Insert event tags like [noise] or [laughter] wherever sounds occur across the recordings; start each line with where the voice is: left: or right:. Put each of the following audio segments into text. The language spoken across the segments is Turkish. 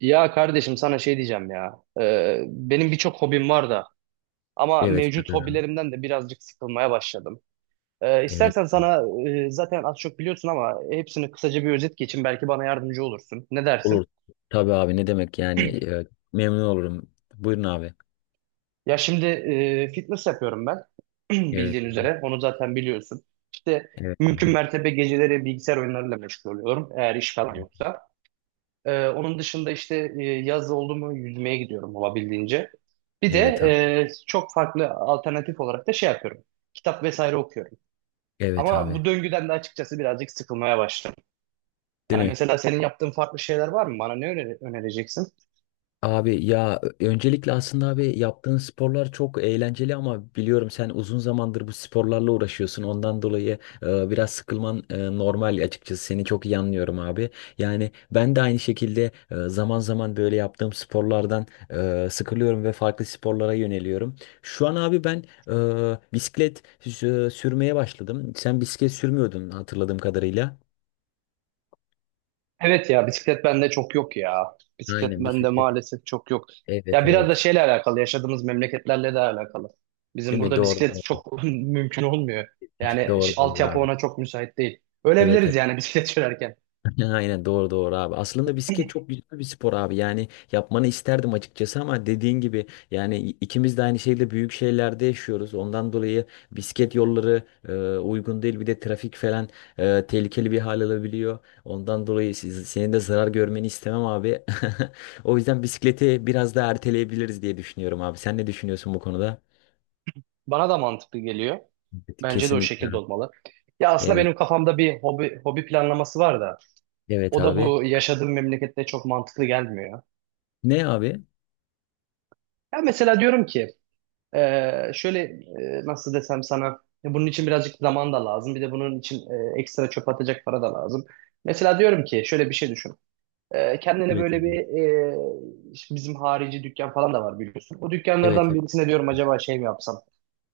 right: Ya kardeşim sana şey diyeceğim ya. Benim birçok hobim var da ama
left: Evet.
right: mevcut hobilerimden de birazcık sıkılmaya başladım.
left: Evet.
right: İstersen sana zaten az çok biliyorsun ama hepsini kısaca bir özet geçeyim. Belki bana yardımcı olursun. Ne
left: Olur.
right: dersin?
left: Tabii abi ne demek yani memnun olurum. Buyurun abi.
right: Ya şimdi fitness yapıyorum ben. [clears throat]
left: Evet
right: Bildiğin
left: abi.
right: üzere. Onu zaten biliyorsun. İşte
left: Evet
right: mümkün
left: abi.
right: mertebe geceleri bilgisayar oyunlarıyla meşgul oluyorum. Eğer iş falan yoksa. Onun dışında işte yaz oldu mu yüzmeye gidiyorum olabildiğince. Bir de
left: Evet abi.
right: çok farklı alternatif olarak da şey yapıyorum. Kitap vesaire okuyorum.
left: Evet
right: Ama
left: abi.
right: bu döngüden de açıkçası birazcık sıkılmaya başladım.
left: Değil
right: Yani
left: mi?
right: mesela senin yaptığın farklı şeyler var mı? Bana ne önereceksin?
left: Abi ya öncelikle aslında abi yaptığın sporlar çok eğlenceli ama biliyorum sen uzun zamandır bu sporlarla uğraşıyorsun. Ondan dolayı biraz sıkılman normal açıkçası. Seni çok iyi anlıyorum abi. Yani ben de aynı şekilde zaman zaman böyle yaptığım sporlardan sıkılıyorum ve farklı sporlara yöneliyorum. Şu an abi ben bisiklet sürmeye başladım. Sen bisiklet sürmüyordun hatırladığım kadarıyla.
right: Evet ya, bisiklet bende çok yok ya. Bisiklet
left: Aynen
right: bende
left: bisiklet.
right: maalesef çok yok.
left: Evet,
right: Ya biraz da
left: evet.
right: şeyle alakalı, yaşadığımız memleketlerle de alakalı. Bizim
left: Değil mi?
right: burada
left: Doğru,
right: bisiklet
left: doğru.
right: çok [laughs] mümkün olmuyor.
left: [laughs]
right: Yani
left: Doğru, doğru
right: altyapı
left: abi.
right: ona çok müsait değil.
left: Evet,
right: Ölebiliriz
left: evet.
right: yani bisiklet [laughs] sürerken.
left: [laughs] Ya, aynen, doğru, doğru abi. Aslında bisiklet çok güzel bir spor abi. Yani yapmanı isterdim açıkçası ama dediğin gibi yani ikimiz de aynı şeyde büyük şehirlerde yaşıyoruz. Ondan dolayı bisiklet yolları e, uygun değil. Bir de trafik falan tehlikeli bir hal alabiliyor. Ondan dolayı siz, senin de zarar görmeni istemem abi. [laughs] O yüzden bisikleti biraz daha erteleyebiliriz diye düşünüyorum abi. Sen ne düşünüyorsun bu konuda?
right: Bana da mantıklı geliyor.
left: Evet,
right: Bence de o
left: kesinlikle.
right: şekilde olmalı. Ya aslında
left: Evet.
right: benim kafamda bir hobi, hobi planlaması var da
left: Evet
right: o da
left: abi.
right: bu yaşadığım memlekette çok mantıklı gelmiyor.
left: Ne abi?
right: Ya mesela diyorum ki şöyle nasıl desem sana, bunun için birazcık zaman da lazım. Bir de bunun için ekstra çöp atacak para da lazım. Mesela diyorum ki şöyle bir şey düşün. Kendine
left: Evet
right: böyle bir
left: abi.
right: işte bizim harici dükkan falan da var biliyorsun. O
left: Evet.
right: dükkanlardan birisine diyorum, acaba şey mi yapsam?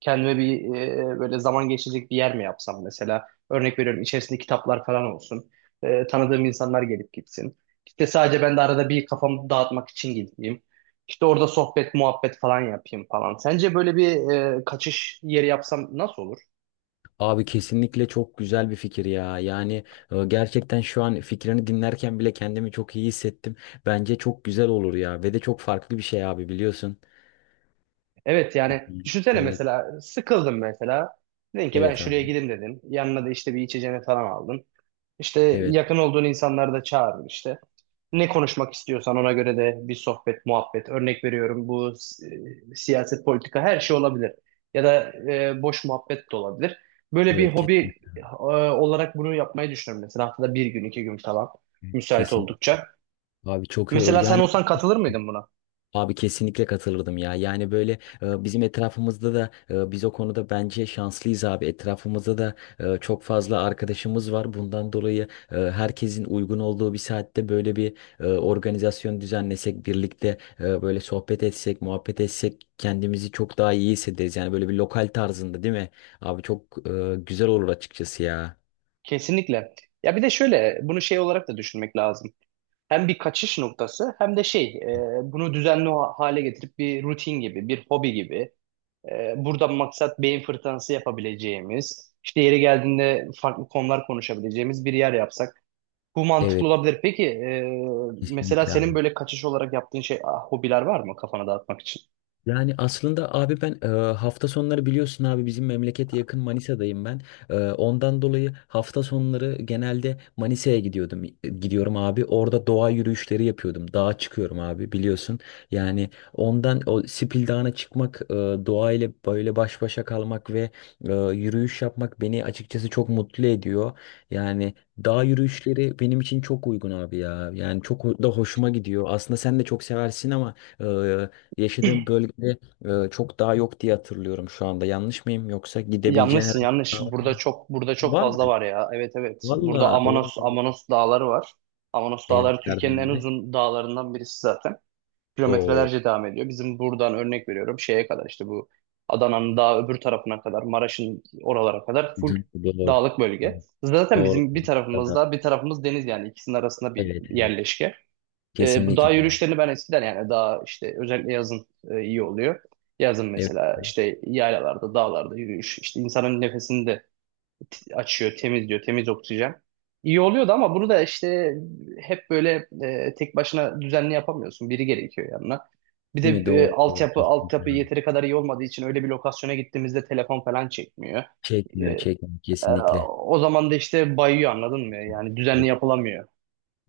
right: Kendime bir böyle zaman geçirecek bir yer mi yapsam mesela? Örnek veriyorum, içerisinde kitaplar falan olsun. E, tanıdığım insanlar gelip gitsin. İşte sadece ben de arada bir kafamı dağıtmak için gideyim. İşte orada sohbet, muhabbet falan yapayım falan. Sence böyle bir kaçış yeri yapsam nasıl olur?
left: Abi kesinlikle çok güzel bir fikir ya. Yani gerçekten şu an fikrini dinlerken bile kendimi çok iyi hissettim. Bence çok güzel olur ya ve de çok farklı bir şey abi biliyorsun.
right: Evet yani düşünsene,
left: Evet,
right: mesela sıkıldım mesela. Dedin ki ben
left: evet
right: şuraya
left: abi.
right: gideyim dedin. Yanına da işte bir içeceğini falan aldın. İşte
left: Evet,
right: yakın olduğun insanları da çağırdın işte. Ne konuşmak istiyorsan ona göre de bir sohbet, muhabbet. Örnek veriyorum, bu siyaset, politika her şey olabilir. Ya da boş muhabbet de olabilir. Böyle
left: evet
right: bir
left: kesin.
right: hobi olarak bunu yapmayı düşünüyorum. Mesela haftada bir gün, iki gün falan müsait
left: Kesin.
right: oldukça.
left: Abi çok iyi olur.
right: Mesela sen
left: Yani
right: olsan katılır mıydın buna?
left: abi kesinlikle katılırdım ya. Yani böyle bizim etrafımızda da biz o konuda bence şanslıyız abi. Etrafımızda da çok fazla arkadaşımız var. Bundan dolayı herkesin uygun olduğu bir saatte böyle bir organizasyon düzenlesek, birlikte böyle sohbet etsek, muhabbet etsek kendimizi çok daha iyi hissederiz. Yani böyle bir lokal tarzında değil mi? Abi çok güzel olur açıkçası ya.
right: Kesinlikle. Ya bir de şöyle bunu şey olarak da düşünmek lazım. Hem bir kaçış noktası, hem de şey, bunu düzenli hale getirip bir rutin gibi, bir hobi gibi, burada maksat beyin fırtınası yapabileceğimiz, işte yeri geldiğinde farklı konular konuşabileceğimiz bir yer yapsak bu mantıklı
left: Evet,
right: olabilir. Peki mesela
left: kesinlikle abi.
right: senin böyle kaçış olarak yaptığın şey hobiler var mı kafana dağıtmak için?
left: Yani aslında abi ben hafta sonları biliyorsun abi bizim memlekete yakın Manisa'dayım ben. Ondan dolayı hafta sonları genelde Manisa'ya gidiyordum. Gidiyorum abi. Orada doğa yürüyüşleri yapıyordum. Dağa çıkıyorum abi biliyorsun. Yani ondan o Sipil Dağı'na çıkmak, doğayla böyle baş başa kalmak ve yürüyüş yapmak beni açıkçası çok mutlu ediyor. Yani dağ yürüyüşleri benim için çok uygun abi ya. Yani çok da hoşuma gidiyor. Aslında sen de çok seversin ama yaşadığım bölgede çok daha yok diye hatırlıyorum şu anda. Yanlış mıyım? Yoksa gidebileceğin
right: Yanlışsın
left: herhangi bir
right: yanlış.
left: dağ var mı?
right: Burada çok, burada çok
left: Var mı?
right: fazla var ya. Evet, evet. Burada
left: Valla.
right: Amanos, Amanos dağları var. Amanos dağları
left: Evet
right: Türkiye'nin
left: Erdem
right: en
left: abi.
right: uzun dağlarından birisi zaten.
left: O
right: Kilometrelerce devam ediyor. Bizim buradan, örnek veriyorum, şeye kadar işte bu Adana'nın daha öbür tarafına kadar, Maraş'ın oralara kadar full
left: doğru. Doğru.
right: dağlık bölge. Zaten
left: Doğru.
right: bizim bir tarafımız
left: Tabii.
right: dağ bir tarafımız deniz, yani ikisinin arasında bir
left: Evet, evet.
right: yerleşke. Bu
left: Kesinlikle
right: dağ
left: abi.
right: yürüyüşlerini ben eskiden, yani daha işte özellikle yazın, iyi oluyor. Yazın
left: Evet
right: mesela
left: abi.
right: işte yaylalarda, dağlarda yürüyüş, işte insanın nefesini de açıyor, temizliyor, temiz oksijen. İyi oluyordu ama bunu da işte hep böyle tek başına düzenli yapamıyorsun. Biri gerekiyor yanına. Bir de
left: Değil mi? Doğru. Doğru.
right: altyapı
left: Kesinlikle
right: altyapı
left: abi.
right: yeteri kadar iyi olmadığı için öyle bir lokasyona gittiğimizde telefon falan çekmiyor. E,
left: Çekmiyor. Çekmiyor.
right: e,
left: Kesinlikle.
right: o zaman da işte bayıyor, anladın mı? Yani düzenli
left: Evet.
right: yapılamıyor.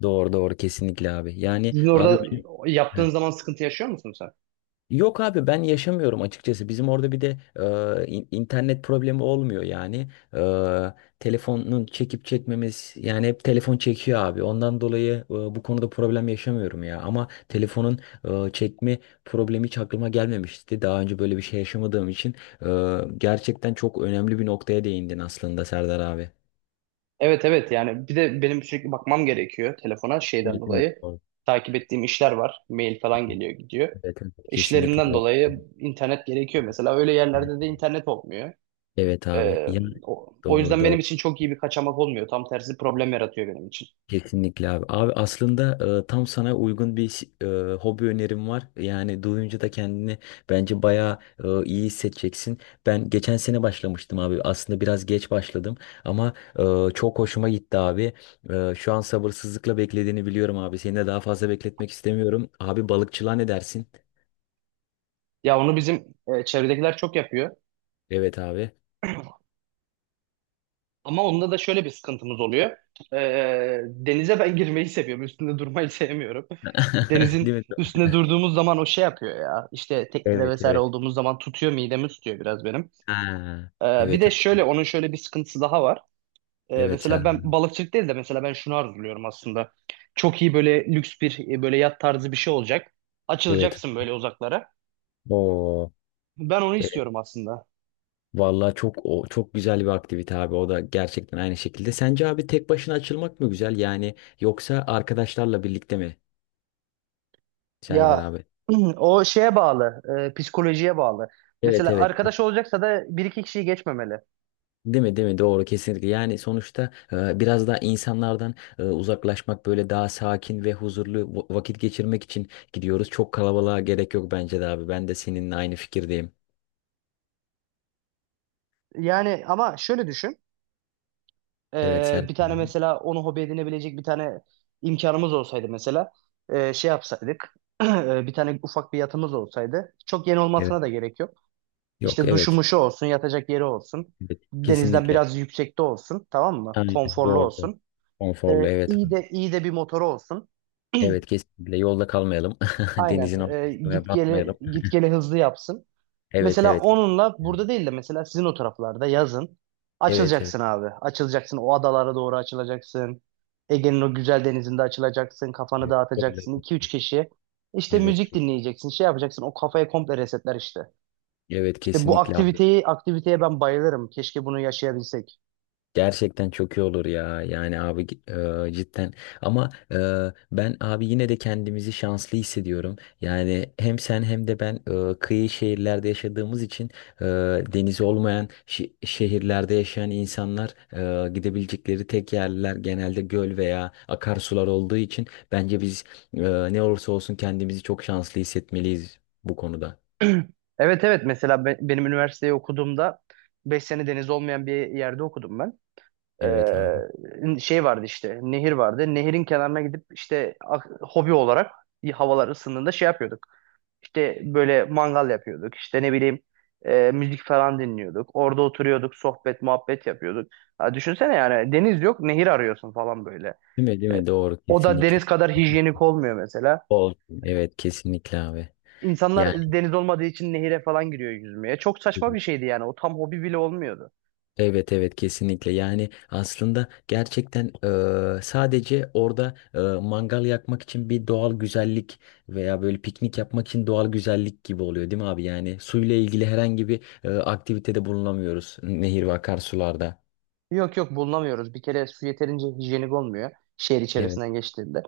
left: Doğru. Doğru. Kesinlikle abi. Yani
right: Sizin
left: abi
right: orada
left: ben... Heh,
right: yaptığın zaman sıkıntı yaşıyor musun sen?
left: yok abi ben yaşamıyorum açıkçası. Bizim orada bir de internet problemi olmuyor yani. Telefonun çekip çekmemiz yani hep telefon çekiyor abi. Ondan dolayı bu konuda problem yaşamıyorum ya. Ama telefonun çekme problemi hiç aklıma gelmemişti. Daha önce böyle bir şey yaşamadığım için gerçekten çok önemli bir noktaya değindin aslında Serdar abi.
right: Evet evet, yani bir de benim sürekli bakmam gerekiyor telefona şeyden
left: Evet, evet,
right: dolayı.
left: doğru.
right: Takip ettiğim işler var. Mail falan geliyor gidiyor.
left: Evet, evet, kesinlikle.
right: İşlerimden dolayı internet gerekiyor mesela. Öyle yerlerde de internet olmuyor.
left: Evet abi.
right: Ee,
left: Ya,
right: o
left: doğru,
right: yüzden benim
left: doğru.
right: için çok iyi bir kaçamak olmuyor. Tam tersi problem yaratıyor benim için.
left: Kesinlikle abi. Abi aslında tam sana uygun bir hobi önerim var. Yani duyunca da kendini bence bayağı iyi hissedeceksin. Ben geçen sene başlamıştım abi. Aslında biraz geç başladım ama çok hoşuma gitti abi. Şu an sabırsızlıkla beklediğini biliyorum abi. Seni de daha fazla bekletmek istemiyorum. Abi balıkçılığa ne dersin?
right: Ya onu bizim çevredekiler çok yapıyor.
left: Evet abi.
right: Ama onda da şöyle bir sıkıntımız oluyor. Denize ben [laughs] girmeyi seviyorum. Üstünde durmayı sevmiyorum.
left: [laughs]
right: Denizin
left: Değil mi?
right: üstüne durduğumuz zaman o şey yapıyor ya. İşte teknede
left: Evet,
right: vesaire
left: evet.
right: olduğumuz zaman tutuyor, midemi tutuyor biraz benim.
left: Ha.
right: Bir
left: Evet
right: de
left: abi.
right: şöyle onun şöyle bir sıkıntısı daha var.
left: Evet abi.
right: Mesela ben balıkçılık değil de mesela ben şunu arzuluyorum aslında. Çok iyi böyle lüks bir böyle yat tarzı bir şey olacak.
left: Evet.
right: Açılacaksın böyle uzaklara.
left: Oo.
right: Ben onu istiyorum aslında.
left: Vallahi çok o çok güzel bir aktivite abi. O da gerçekten aynı şekilde. Sence abi tek başına açılmak mı güzel? Yani yoksa arkadaşlarla birlikte mi Serdar
right: Ya
left: abi?
right: [clears throat] o şeye bağlı, psikolojiye bağlı.
left: Evet,
right: Mesela
left: evet.
right: arkadaş olacaksa da bir iki kişiyi geçmemeli.
left: Değil mi, değil mi? Doğru, kesinlikle. Yani sonuçta biraz daha insanlardan uzaklaşmak böyle daha sakin ve huzurlu vakit geçirmek için gidiyoruz. Çok kalabalığa gerek yok bence de abi. Ben de seninle aynı fikirdeyim.
right: Yani ama şöyle düşün.
left: Evet Serdar.
right: Bir tane, mesela onu hobi edinebilecek bir tane imkanımız olsaydı, mesela şey yapsaydık, [clears throat] bir tane ufak bir yatımız olsaydı, çok yeni
left: Evet.
right: olmasına da gerek yok.
left: Yok,
right: İşte
left: evet.
right: duşumuşu olsun, yatacak yeri olsun,
left: Evet.
right: denizden
left: Kesinlikle.
right: biraz yüksekte olsun, tamam mı?
left: Aynen.
right: Konforlu
left: Doğru, doğru.
right: olsun. Ee,
left: Konforlu, evet.
right: iyi de iyi de bir motoru olsun.
left: Evet kesinlikle yolda kalmayalım. [laughs]
right: Aynen.
left: Denizin ortasına
right: Git geli
left: batmayalım.
right: git geli hızlı yapsın.
left: Evet,
right: Mesela
left: evet.
right: onunla burada değil de mesela sizin o taraflarda yazın
left: Evet, evet.
right: açılacaksın abi. Açılacaksın, o adalara doğru açılacaksın. Ege'nin o güzel denizinde açılacaksın. Kafanı
left: Evet. Öyle.
right: dağıtacaksın. İki üç kişi işte
left: Evet.
right: müzik dinleyeceksin. Şey yapacaksın. O kafayı komple resetler işte.
left: Evet
right: İşte bu
left: kesinlikle abi.
right: aktiviteye ben bayılırım. Keşke bunu yaşayabilsek.
left: Gerçekten çok iyi olur ya. Yani abi cidden. Ama ben abi yine de kendimizi şanslı hissediyorum. Yani hem sen hem de ben kıyı şehirlerde yaşadığımız için e, denizi olmayan şehirlerde yaşayan insanlar gidebilecekleri tek yerler genelde göl veya akarsular olduğu için bence biz e, ne olursa olsun kendimizi çok şanslı hissetmeliyiz bu konuda.
right: [clears throat] Evet evet, mesela benim üniversiteyi okuduğumda 5 sene deniz olmayan bir yerde okudum ben.
left: Evet abi.
right: Şey vardı, işte nehir vardı. Nehirin kenarına gidip işte hobi olarak havalar ısındığında şey yapıyorduk. İşte böyle mangal yapıyorduk. İşte ne bileyim, müzik falan dinliyorduk. Orada oturuyorduk, sohbet, muhabbet yapıyorduk. Ha, düşünsene, yani deniz yok, nehir arıyorsun falan böyle.
left: Değil mi? Değil
right: E,
left: mi? Doğru.
right: o da
left: Kesinlikle.
right: deniz kadar
left: [laughs]
right: hijyenik olmuyor mesela.
left: Olsun. Evet kesinlikle abi. Yani
right: İnsanlar deniz olmadığı için nehire falan giriyor yüzmeye. Çok saçma bir şeydi yani. O tam hobi bile olmuyordu.
left: evet, evet kesinlikle yani aslında gerçekten sadece orada mangal yakmak için bir doğal güzellik veya böyle piknik yapmak için doğal güzellik gibi oluyor değil mi abi? Yani suyla ilgili herhangi bir aktivitede bulunamıyoruz nehir ve akarsularda.
right: Yok yok, bulunamıyoruz. Bir kere su yeterince hijyenik olmuyor şehir
left: Evet.
right: içerisinden geçtiğinde.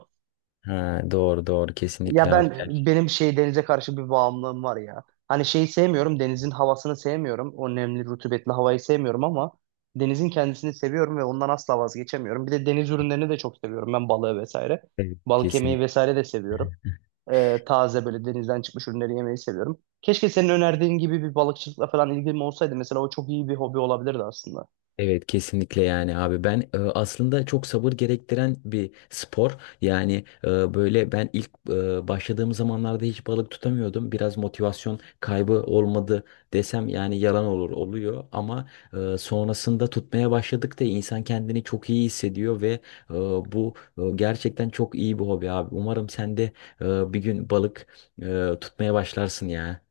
left: Ha, doğru, doğru,
right: Ya
left: kesinlikle abi.
right: ben,
left: Gerçekten.
right: benim şey, denize karşı bir bağımlılığım var ya. Hani şeyi sevmiyorum, denizin havasını sevmiyorum. O nemli, rutubetli havayı sevmiyorum ama denizin kendisini seviyorum ve ondan asla vazgeçemiyorum. Bir de deniz ürünlerini de çok seviyorum. Ben balığı vesaire.
left: Evet.
right: Balık yemeyi
left: Kesinlikle.
right: vesaire de seviyorum. Taze böyle denizden çıkmış ürünleri yemeyi seviyorum. Keşke senin önerdiğin gibi bir balıkçılıkla falan ilgim olsaydı. Mesela o çok iyi bir hobi olabilirdi aslında.
left: Evet kesinlikle yani abi ben aslında çok sabır gerektiren bir spor yani böyle ben ilk başladığım zamanlarda hiç balık tutamıyordum, biraz motivasyon kaybı olmadı desem yani yalan olur, oluyor ama sonrasında tutmaya başladıkça insan kendini çok iyi hissediyor ve e, bu gerçekten çok iyi bir hobi abi, umarım sen de bir gün balık tutmaya başlarsın ya.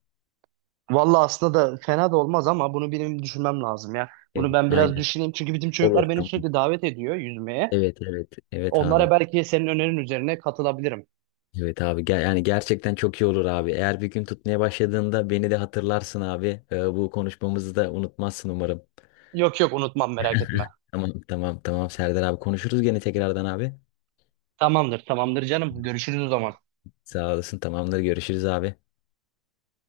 right: Vallahi aslında da fena da olmaz ama bunu benim düşünmem lazım ya. Bunu
left: Evet
right: ben biraz
left: aynen,
right: düşüneyim. Çünkü bizim
left: olur
right: çocuklar beni
left: tamam,
right: sürekli davet ediyor yüzmeye.
left: evet, evet, evet
right: Onlara
left: abi.
right: belki senin önerin üzerine katılabilirim.
left: Evet abi yani gerçekten çok iyi olur abi. Eğer bir gün tutmaya başladığında beni de hatırlarsın abi. Bu konuşmamızı da unutmazsın umarım.
right: Yok yok, unutmam, merak etme.
left: Tamam, tamam, tamam Serdar abi, konuşuruz gene tekrardan abi.
right: Tamamdır tamamdır canım. Görüşürüz o zaman.
left: Sağ olasın, tamamdır, görüşürüz abi.